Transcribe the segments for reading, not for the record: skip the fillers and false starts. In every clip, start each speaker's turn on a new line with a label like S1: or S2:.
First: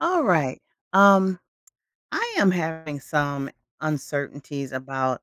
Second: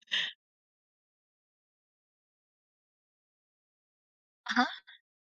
S1: All right. Um, I am having some
S2: Uh-huh.
S1: uncertainties about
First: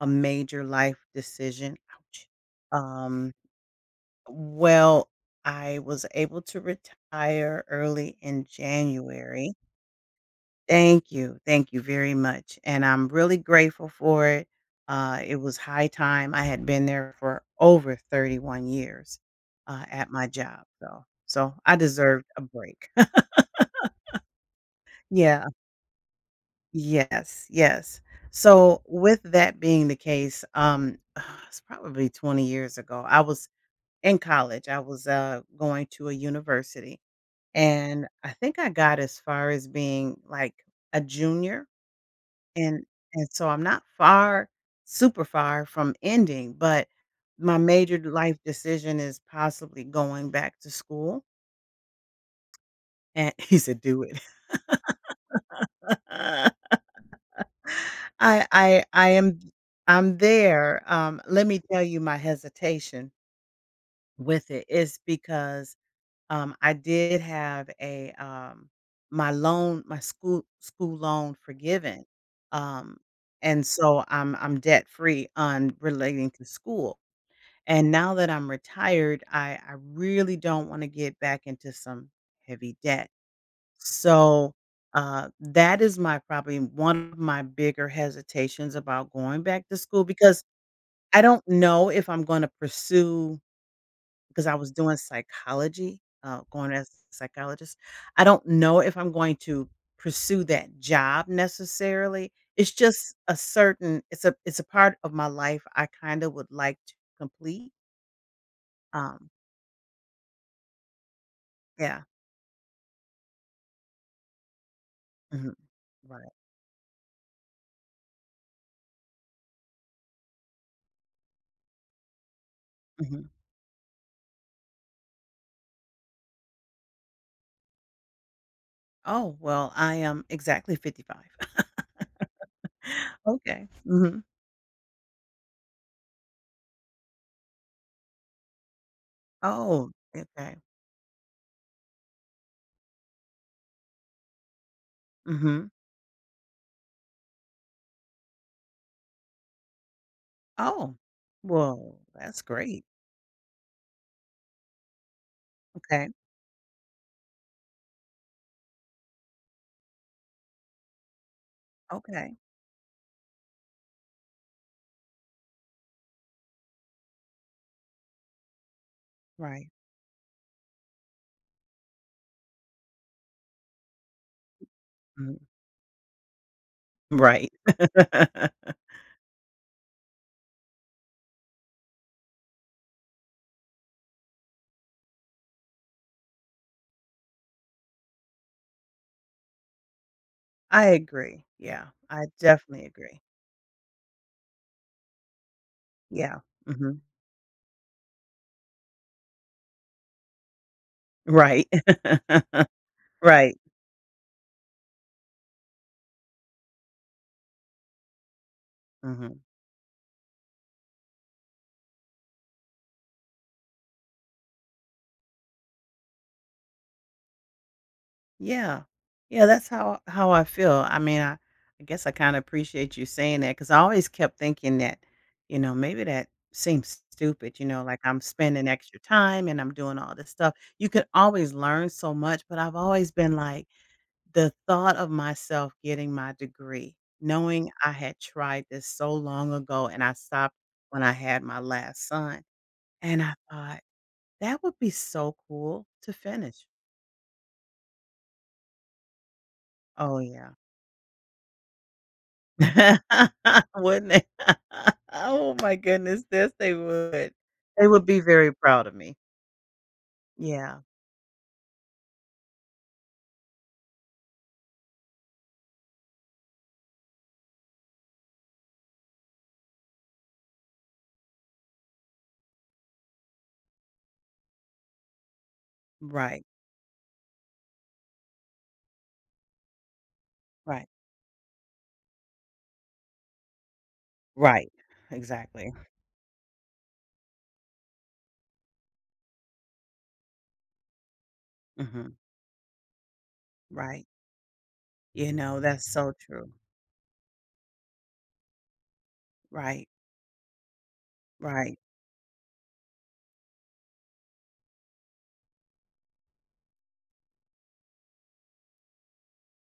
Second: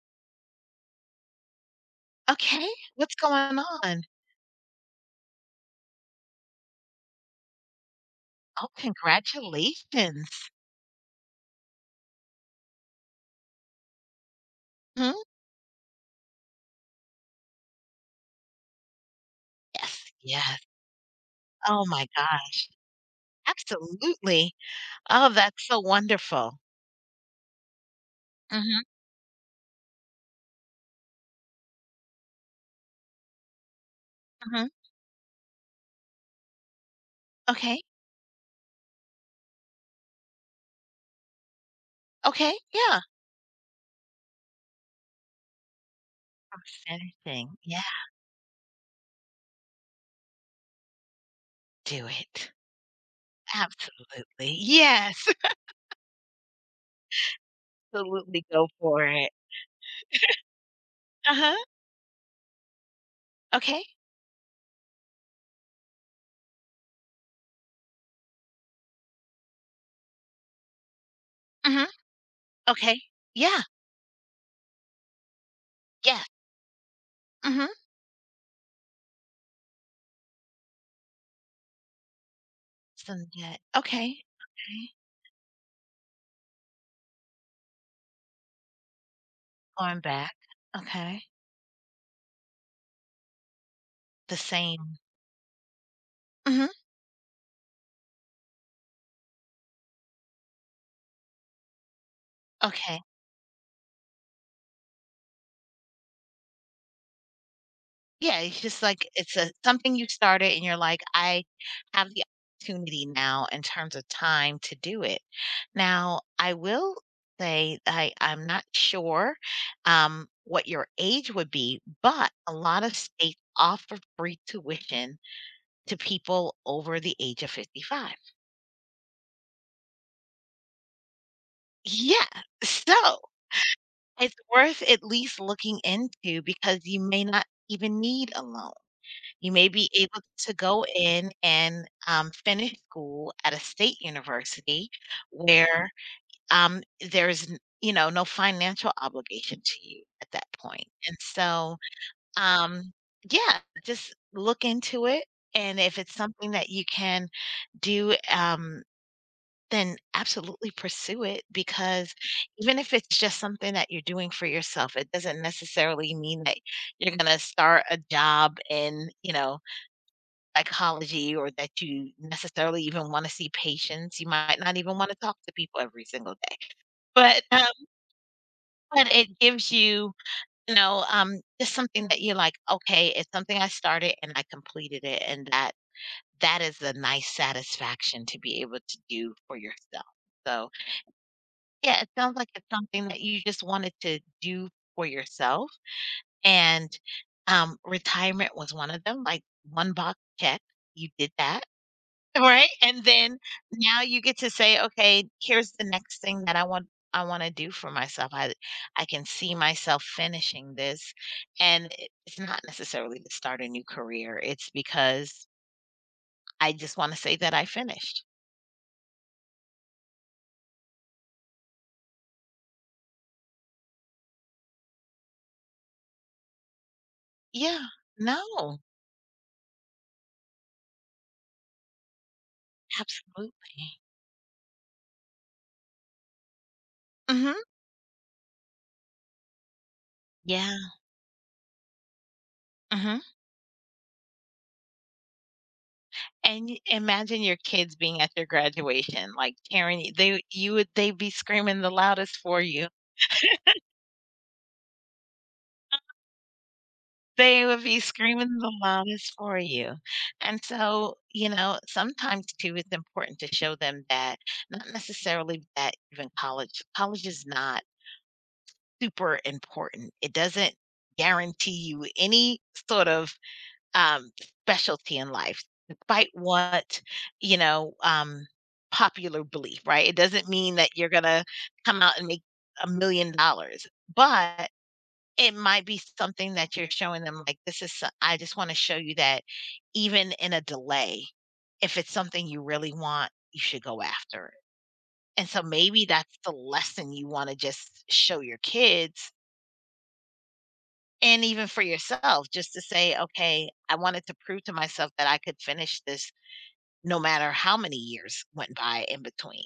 S1: a major life decision. Ouch.
S2: Okay. What's
S1: Um,
S2: going on?
S1: well, I was able to retire early in
S2: Oh,
S1: January.
S2: congratulations.
S1: Thank you. Thank you very much. And I'm really grateful for it.
S2: Mhm.
S1: It was high time. I had been there for over 31 years at
S2: Yes,
S1: my
S2: yes.
S1: job. So I
S2: Oh my
S1: deserved a
S2: gosh.
S1: break.
S2: Absolutely. Oh,
S1: yeah.
S2: that's so wonderful.
S1: Yes, yes. So
S2: Mhm,
S1: with that being the case, it's probably 20 years ago. I was in college.
S2: mhm.
S1: I was going to a university,
S2: Okay,
S1: and I think I got as far as being like a junior,
S2: okay,
S1: and
S2: yeah.
S1: so I'm not far, super far from ending, but
S2: Anything.
S1: my
S2: Yeah,
S1: major life decision is possibly going back to school.
S2: do it.
S1: And he said, "Do it."
S2: Absolutely. Yes. Absolutely
S1: I
S2: go
S1: I
S2: for
S1: I
S2: it.
S1: am I'm there. Let
S2: Uh-huh.
S1: me tell you my hesitation
S2: Okay.
S1: with it is because I did have a my loan, my school loan
S2: Mhm.
S1: forgiven, um,
S2: Okay. Yeah.
S1: and so I'm debt free on
S2: Yes.
S1: relating to school.
S2: Mhm.
S1: And now that I'm retired, I really don't want to get back into some heavy debt.
S2: Send it. Okay.
S1: So,
S2: Okay.
S1: that is my probably one of my bigger hesitations about going back to
S2: Going
S1: school
S2: back.
S1: because I
S2: Okay.
S1: don't know if I'm gonna pursue
S2: The
S1: because I was doing
S2: same.
S1: psychology,
S2: Mhm.
S1: going as a psychologist. I don't know if I'm going to pursue that job necessarily. It's
S2: Okay.
S1: just a certain it's a part of my life I kinda would like to complete.
S2: Yeah, it's just like
S1: Um,
S2: it's a something you started and you're like, "I
S1: yeah.
S2: have the opportunity now in terms of time to do it."
S1: Mhm.
S2: Now,
S1: Right.
S2: I will say I'm not sure, what your age would be, but a lot of
S1: Mhm.
S2: states offer free tuition to people over the age of 55.
S1: Oh, well, I am exactly 55.
S2: Yeah, so
S1: Okay. Mhm.
S2: it's worth at least looking into because you may not even need a loan. You may be
S1: Oh,
S2: able to
S1: okay.
S2: go in and, finish school at a state university
S1: Mhm.
S2: where, um, there's, n you know, no financial obligation to you at that point.
S1: Oh,
S2: And so,
S1: whoa, that's great.
S2: um, yeah, just look into it, and if
S1: Okay,
S2: it's something that you can do, then absolutely pursue it because
S1: okay.
S2: even if it's just something that you're doing for yourself, it doesn't necessarily mean that you're gonna start a job in, you know,
S1: Right.
S2: psychology or that you necessarily even wanna see patients. You might not even wanna
S1: Mm,
S2: talk to people every single day. But,
S1: right.
S2: um, but it gives you, you know, just something that you're like, "Okay, it's something I started and I completed it," and that is a nice satisfaction to be able to do for yourself. So,
S1: I agree. Yeah,
S2: yeah, it
S1: I
S2: sounds like it's
S1: definitely
S2: something that
S1: agree.
S2: you just wanted to do for yourself,
S1: Yeah.
S2: and,
S1: Mhm.
S2: retirement was one of them, like, 1 box check, you did that.
S1: Right.
S2: Right? And then
S1: Right.
S2: now you get to say, "Okay, here's the next thing that I wanna do for myself. I can
S1: Mhm.
S2: see myself finishing this." And it's not necessarily to start a new career, it's because I just wanna say that I finished.
S1: Yeah. Yeah, that's how I feel. I mean, I guess I kinda appreciate you saying that because I always kept thinking that, you know, maybe that seems stupid, you know,
S2: Yeah.
S1: like I'm spending
S2: No.
S1: extra time and I'm doing all this stuff. You can always learn so much, but I've always been like,
S2: Absolutely.
S1: the thought of myself getting my degree,
S2: Mhm.
S1: knowing I had tried this so long ago and I stopped
S2: Yeah.
S1: when I had my last son, and
S2: Mhm.
S1: I thought, that would be so cool to finish.
S2: And y imagine your kids being at your graduation, like, tearing you
S1: Oh,
S2: they
S1: yeah.
S2: you would they'd be screaming the loudest for you.
S1: Wouldn't they? Oh my goodness, yes, they would.
S2: They would
S1: They
S2: be
S1: would be very
S2: screaming the
S1: proud of me.
S2: loudest for you, and
S1: Yeah,
S2: so, you know, sometimes too, it's important to show them that not necessarily that even college is not super important. It doesn't guarantee you any sort of, um, specialty in life, despite
S1: right,
S2: what, you know, popular belief, right? It doesn't mean
S1: right,
S2: that you're gonna come out and make $1,000,000,
S1: right,
S2: but it
S1: exactly.
S2: might be something that you're showing them, like, "This is so I just wanna show you that even in a delay, if it's
S1: Mhm,
S2: something you really want, you should go
S1: right.
S2: after it."
S1: You
S2: And
S1: know,
S2: so
S1: that's
S2: maybe
S1: so
S2: that's the
S1: true.
S2: lesson you wanna just show your kids,
S1: Right,
S2: and even
S1: right.
S2: for yourself, just to say, "Okay, I wanted to prove to myself that I could finish this no matter how many years went by in between."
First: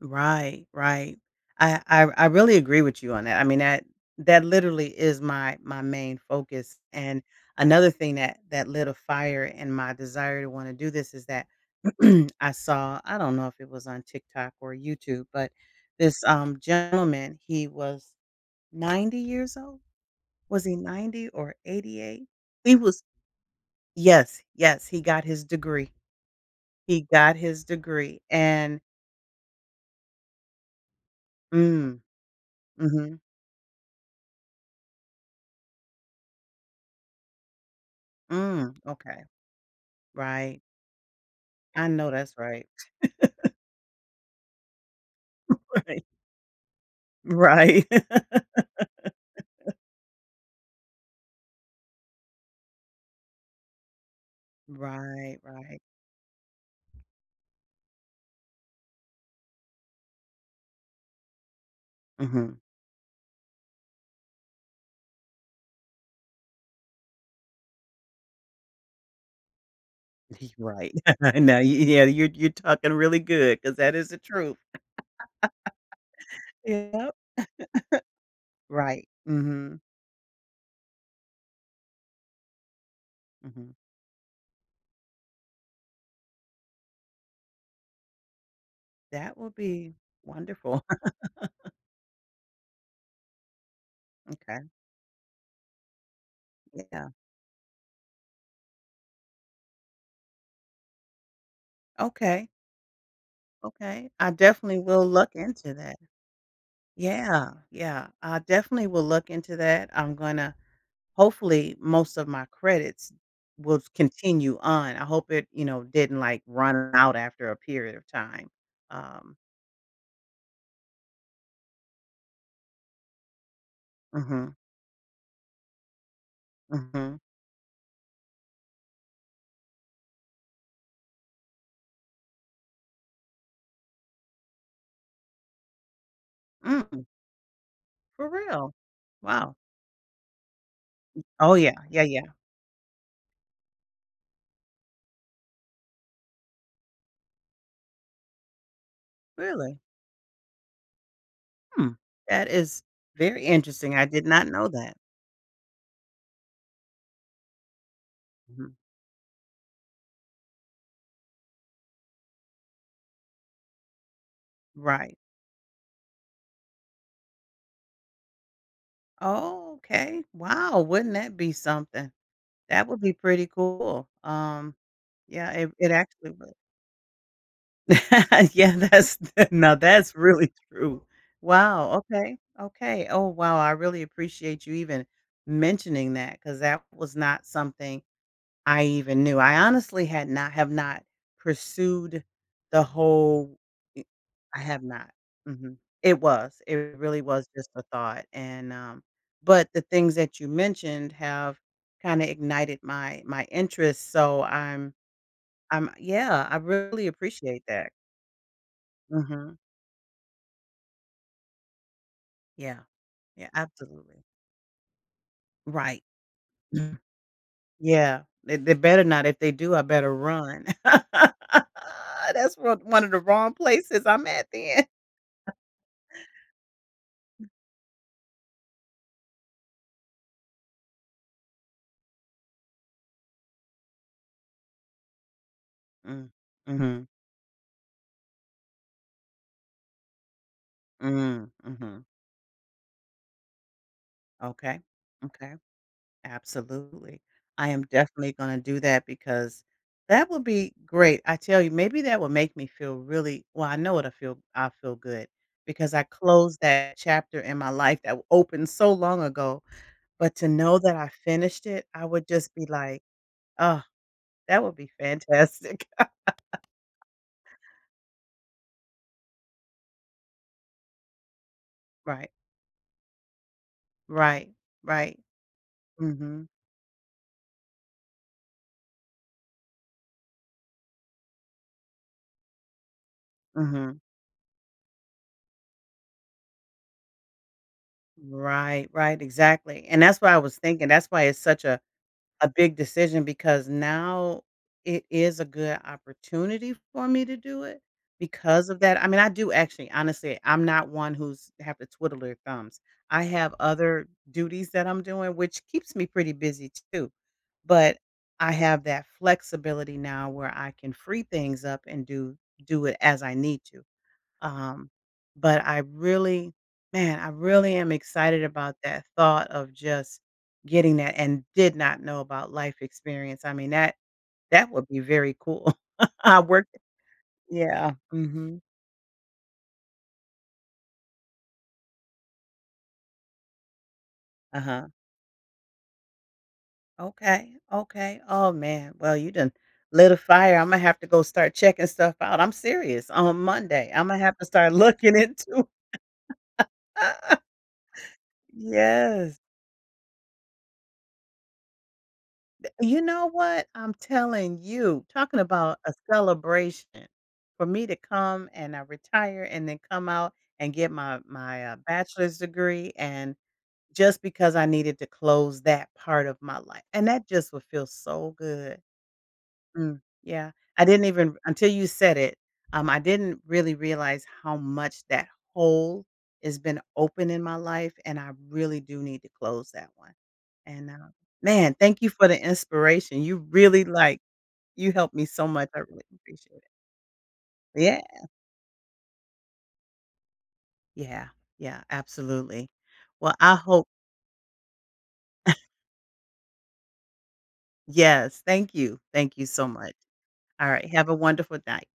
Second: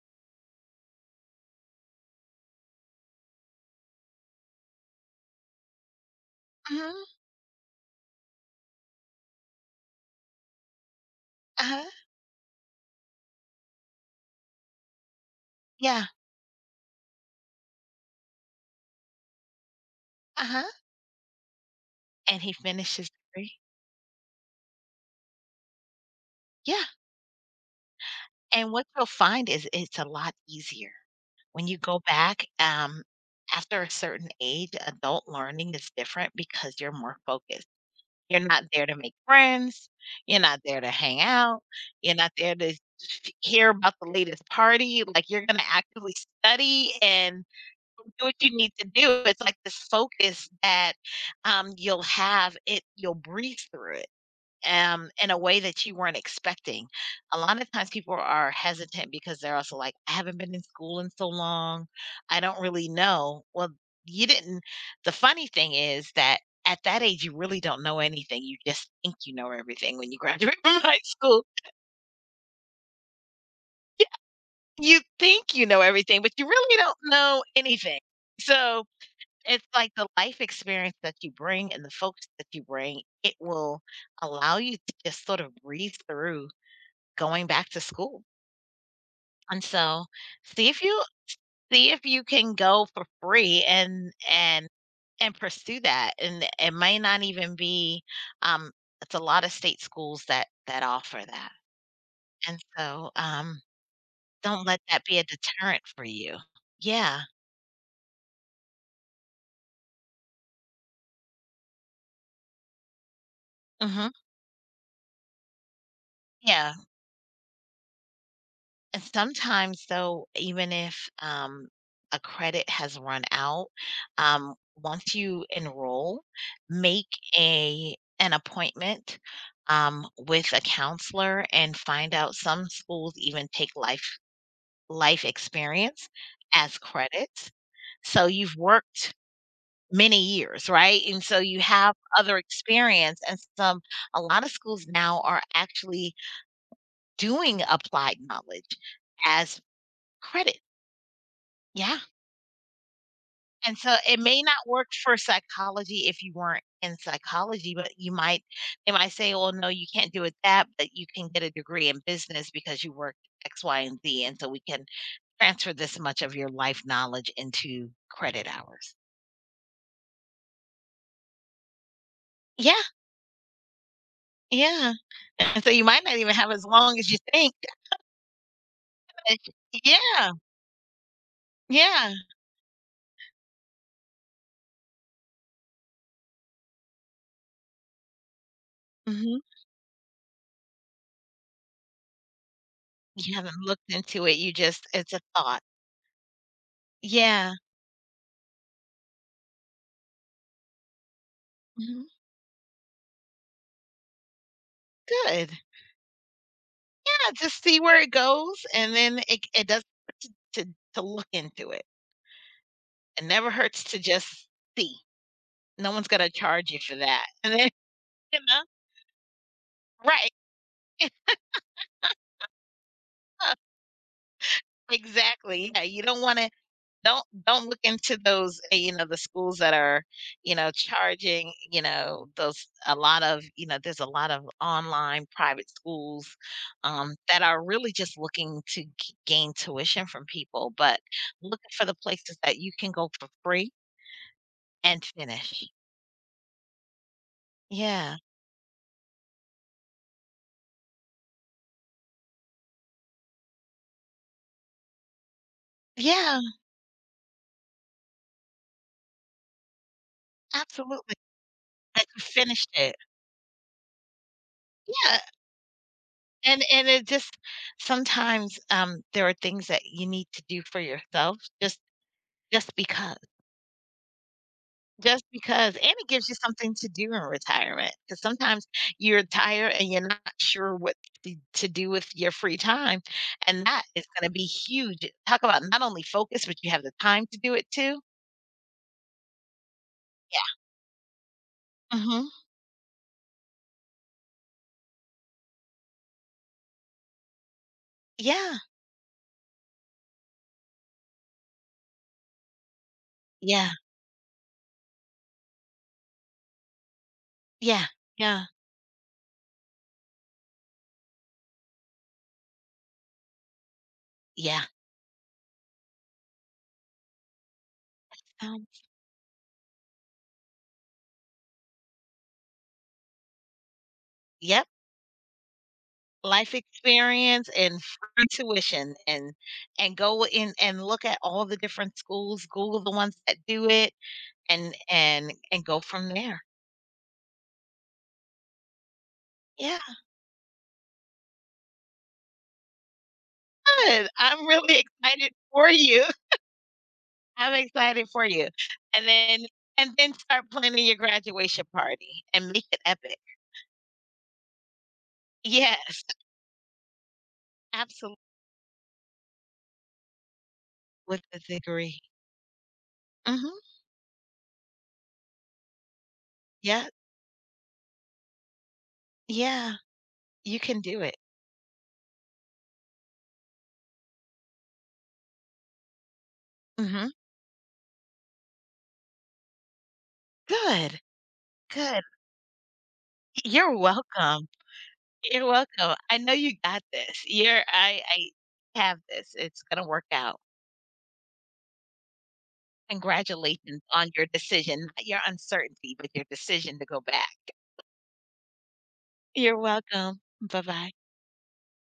S1: Right, right. I, I really agree with you on that. I mean that that literally is my my main focus.
S2: Mhm,
S1: And another thing that that lit a fire in my desire to want to do this is that
S2: uh-huh,
S1: I saw I don't know if it was on TikTok or YouTube, but
S2: yeah,
S1: this gentleman he was 90 years old. Was
S2: uh-huh,
S1: he 90 or 88?
S2: and he
S1: He
S2: finished
S1: was
S2: his degree.
S1: yes, yes. He got his degree.
S2: Yeah,
S1: He got his degree,
S2: and
S1: and
S2: what you'll find is it's a lot easier. When you
S1: mm,
S2: go back,
S1: mm-hmm,
S2: after a certain age, adult learning is different because you're more focused. You're not
S1: mm,
S2: there to make
S1: okay.
S2: friends. You're
S1: Right.
S2: not there to hang out.
S1: I know
S2: You're not
S1: that's
S2: there
S1: right.
S2: to hear about the latest party. Like, you're going to actively study and
S1: Right. Right.
S2: do what you need to do. It's like this focus that you'll have it, you'll breathe through it in
S1: Right,
S2: a way
S1: right.
S2: that you weren't expecting. A lot of times people are hesitant because they're also like, I haven't been in school in so long. I
S1: Mhm.
S2: don't really know. Well, you didn't. The funny thing is that at that age, you really don't know anything. You just think you know everything when you
S1: He
S2: graduate from
S1: right.
S2: high school.
S1: Now, y yeah, you're talking really good because that
S2: Yeah,
S1: is the truth.
S2: you think you know everything, but you really don't
S1: Yep.
S2: know anything. So
S1: Right.
S2: it's
S1: Mhm.
S2: like the life experience that you bring and the folks that you bring, it
S1: Mhm.
S2: will allow you to just sort of breeze through going back to school.
S1: That would
S2: And
S1: be
S2: so, see if
S1: wonderful.
S2: you see if you can go for free and
S1: Okay.
S2: and and pursue that. And it may
S1: Yeah.
S2: not even be um it's a lot of state schools that offer that.
S1: Okay.
S2: And so,
S1: Okay. I
S2: don't
S1: definitely
S2: let that
S1: will
S2: be a
S1: look into
S2: deterrent
S1: that.
S2: for you. Yeah.
S1: Yeah. Yeah. I definitely will look into that. I'm gonna hopefully most of my credits will
S2: Mhm.
S1: continue on. I hope it, you know, didn't like
S2: Yeah.
S1: run out after a period of time.
S2: And
S1: Um,
S2: sometimes though, even if, a credit has run out, um,
S1: mhm,
S2: once you enroll, make
S1: mhm.
S2: a an appointment, with a counselor and find out some schools even take life experience as
S1: Mm,
S2: credits. So
S1: for
S2: you've
S1: real?
S2: worked
S1: Wow.
S2: many years, right? And so
S1: Oh,
S2: you
S1: yeah,
S2: have
S1: yeah, yeah.
S2: other experience and some a lot of schools now are actually doing applied knowledge as
S1: Really?
S2: credit.
S1: Hmm,
S2: Yeah.
S1: that is very
S2: And
S1: interesting.
S2: so
S1: I
S2: it
S1: did
S2: may
S1: not know
S2: not work
S1: that.
S2: for psychology if you weren't in psychology, but you might
S1: Mhm.
S2: they might say, "Well, no, you can't do it that, but you can get a degree in business because you worked X, Y, and Z, and so we can
S1: Right.
S2: transfer this much of your life knowledge into credit hours."
S1: Oh, okay. Wow, wouldn't that be something?
S2: Yeah,
S1: That would be pretty cool.
S2: yeah.
S1: Yeah,
S2: And so
S1: it,
S2: you
S1: it
S2: might not
S1: actually
S2: even have
S1: would.
S2: as long as you think.
S1: Yeah, that's
S2: But
S1: now that's
S2: Yeah,
S1: really true. Wow,
S2: yeah.
S1: okay, okay. Oh, wow, I really appreciate you even mentioning that because that was not something I even knew.
S2: Mhm.
S1: I honestly had not have not pursued the
S2: You
S1: whole
S2: haven't looked
S1: i
S2: into it, you
S1: I have
S2: just
S1: not.
S2: it's a thought.
S1: Mhm. It was. It really was
S2: Yeah.
S1: just a thought, and, but the things that you mentioned have
S2: Mhm.
S1: kinda ignited my my interest, so I'm
S2: Good.
S1: I'm yeah, I really
S2: Yeah, just
S1: appreciate
S2: see
S1: that.
S2: where it goes, and then it
S1: Mhm.
S2: it doesn't hurt to to to look into it.
S1: Yeah,
S2: It
S1: yeah,
S2: never hurts to
S1: absolutely.
S2: just see. No
S1: Right.
S2: one's gonna charge you for
S1: Mm,
S2: that. And then,
S1: yeah,
S2: you know
S1: they better not. If they do, I better
S2: Right.
S1: run. That's one of the wrong
S2: Huh,
S1: places I'm at then.
S2: exactly, yeah, you don't wanna don't look into those, you know, the schools that are, you know, charging, you know, those a lot of you know, there's a lot of online private
S1: Mm,
S2: schools,
S1: mhm,
S2: that are really just looking to g gain tuition from people, but
S1: mm,
S2: looking for the
S1: mhm.
S2: places that you can go for free
S1: Okay,
S2: And
S1: okay.
S2: finish.
S1: Absolutely. I am
S2: Yeah.
S1: definitely gonna do that because that would be great. I tell you, maybe that would make me feel really well, I know it'll feel I'll feel good because I
S2: Yeah,
S1: closed that chapter in my life that opened so long ago, but to know that I
S2: absolutely.
S1: finished it, I
S2: Like, you
S1: would just be
S2: finished it.
S1: like, "Oh, that would be
S2: Yeah,
S1: fantastic."
S2: and it just sometimes, there are things that you need to do for yourself
S1: Right.
S2: just because.
S1: Right. Right.
S2: Just because, and it gives you
S1: Mhm.
S2: something to do in retirement. Because sometimes you're tired and you're not sure what t to do with your free time, and that
S1: Mhm.
S2: is gonna be huge. Talk about not only focus, but you have the time to do it too.
S1: Right, right, exactly, and that's what I was thinking, that's why it's such a
S2: Yeah. Mhm.
S1: A big decision because now it is a good opportunity for me to do it
S2: Yeah.
S1: because of that. I mean, I do actually honestly, I'm not one who's have to twiddle their thumbs. I have
S2: Yeah.
S1: other duties that I'm doing, which keeps me pretty busy too.
S2: Yeah.
S1: But
S2: Yeah.
S1: I have that flexibility now where I can free things up and do it as I need to.
S2: Yeah.
S1: Um, but I really man, I really am excited
S2: Um,
S1: about that thought of just getting that and did not know about life experience. I mean, that
S2: yep.
S1: that would be very cool. I
S2: Life
S1: worked
S2: experience and
S1: yeah.
S2: free
S1: Mhm.
S2: tuition and go in and look at all the different schools, Google the ones that do it and
S1: Uh-huh.
S2: and and go from there.
S1: Okay. Okay. Oh man. Well, you done
S2: Yeah,
S1: lit a fire. I'm gonna have to go start checking stuff out. I'm serious. On Monday, I'm
S2: good.
S1: gonna have to
S2: I'm
S1: start
S2: really
S1: looking
S2: excited
S1: into
S2: for you. I'm excited for you. And
S1: yes.
S2: then start planning your graduation party and make it
S1: You
S2: epic.
S1: know what? I'm telling you, talking about a
S2: Yes,
S1: celebration for me to
S2: absolutely
S1: come and I retire and then come out and get my
S2: with a
S1: my
S2: degree.
S1: bachelor's degree and
S2: Mhm.
S1: just because I needed to close that part of my life.
S2: Yeah.
S1: And that just would feel so good.
S2: Yeah,
S1: Mm, yeah.
S2: you can
S1: I
S2: do
S1: didn't
S2: it.
S1: even until you said it, I didn't really realize how much that hole has been
S2: Mhm.
S1: open in my life, and I really do need to close that one. And,
S2: Good.
S1: man, thank
S2: Good.
S1: you for the inspiration. You
S2: You're
S1: really, like
S2: welcome.
S1: you helped me
S2: You're
S1: so much. I
S2: welcome.
S1: really
S2: I know you
S1: appreciate it.
S2: got this. You're
S1: Yeah.
S2: I have this. It's gonna work out.
S1: Yeah. Yeah, absolutely. Well, I
S2: Congratulations
S1: hope
S2: on your decision, not your uncertainty, but your decision to go back.
S1: yes, thank you. Thank you
S2: You're
S1: so much.
S2: welcome.
S1: All right.
S2: Bye-bye.
S1: Have a wonderful night.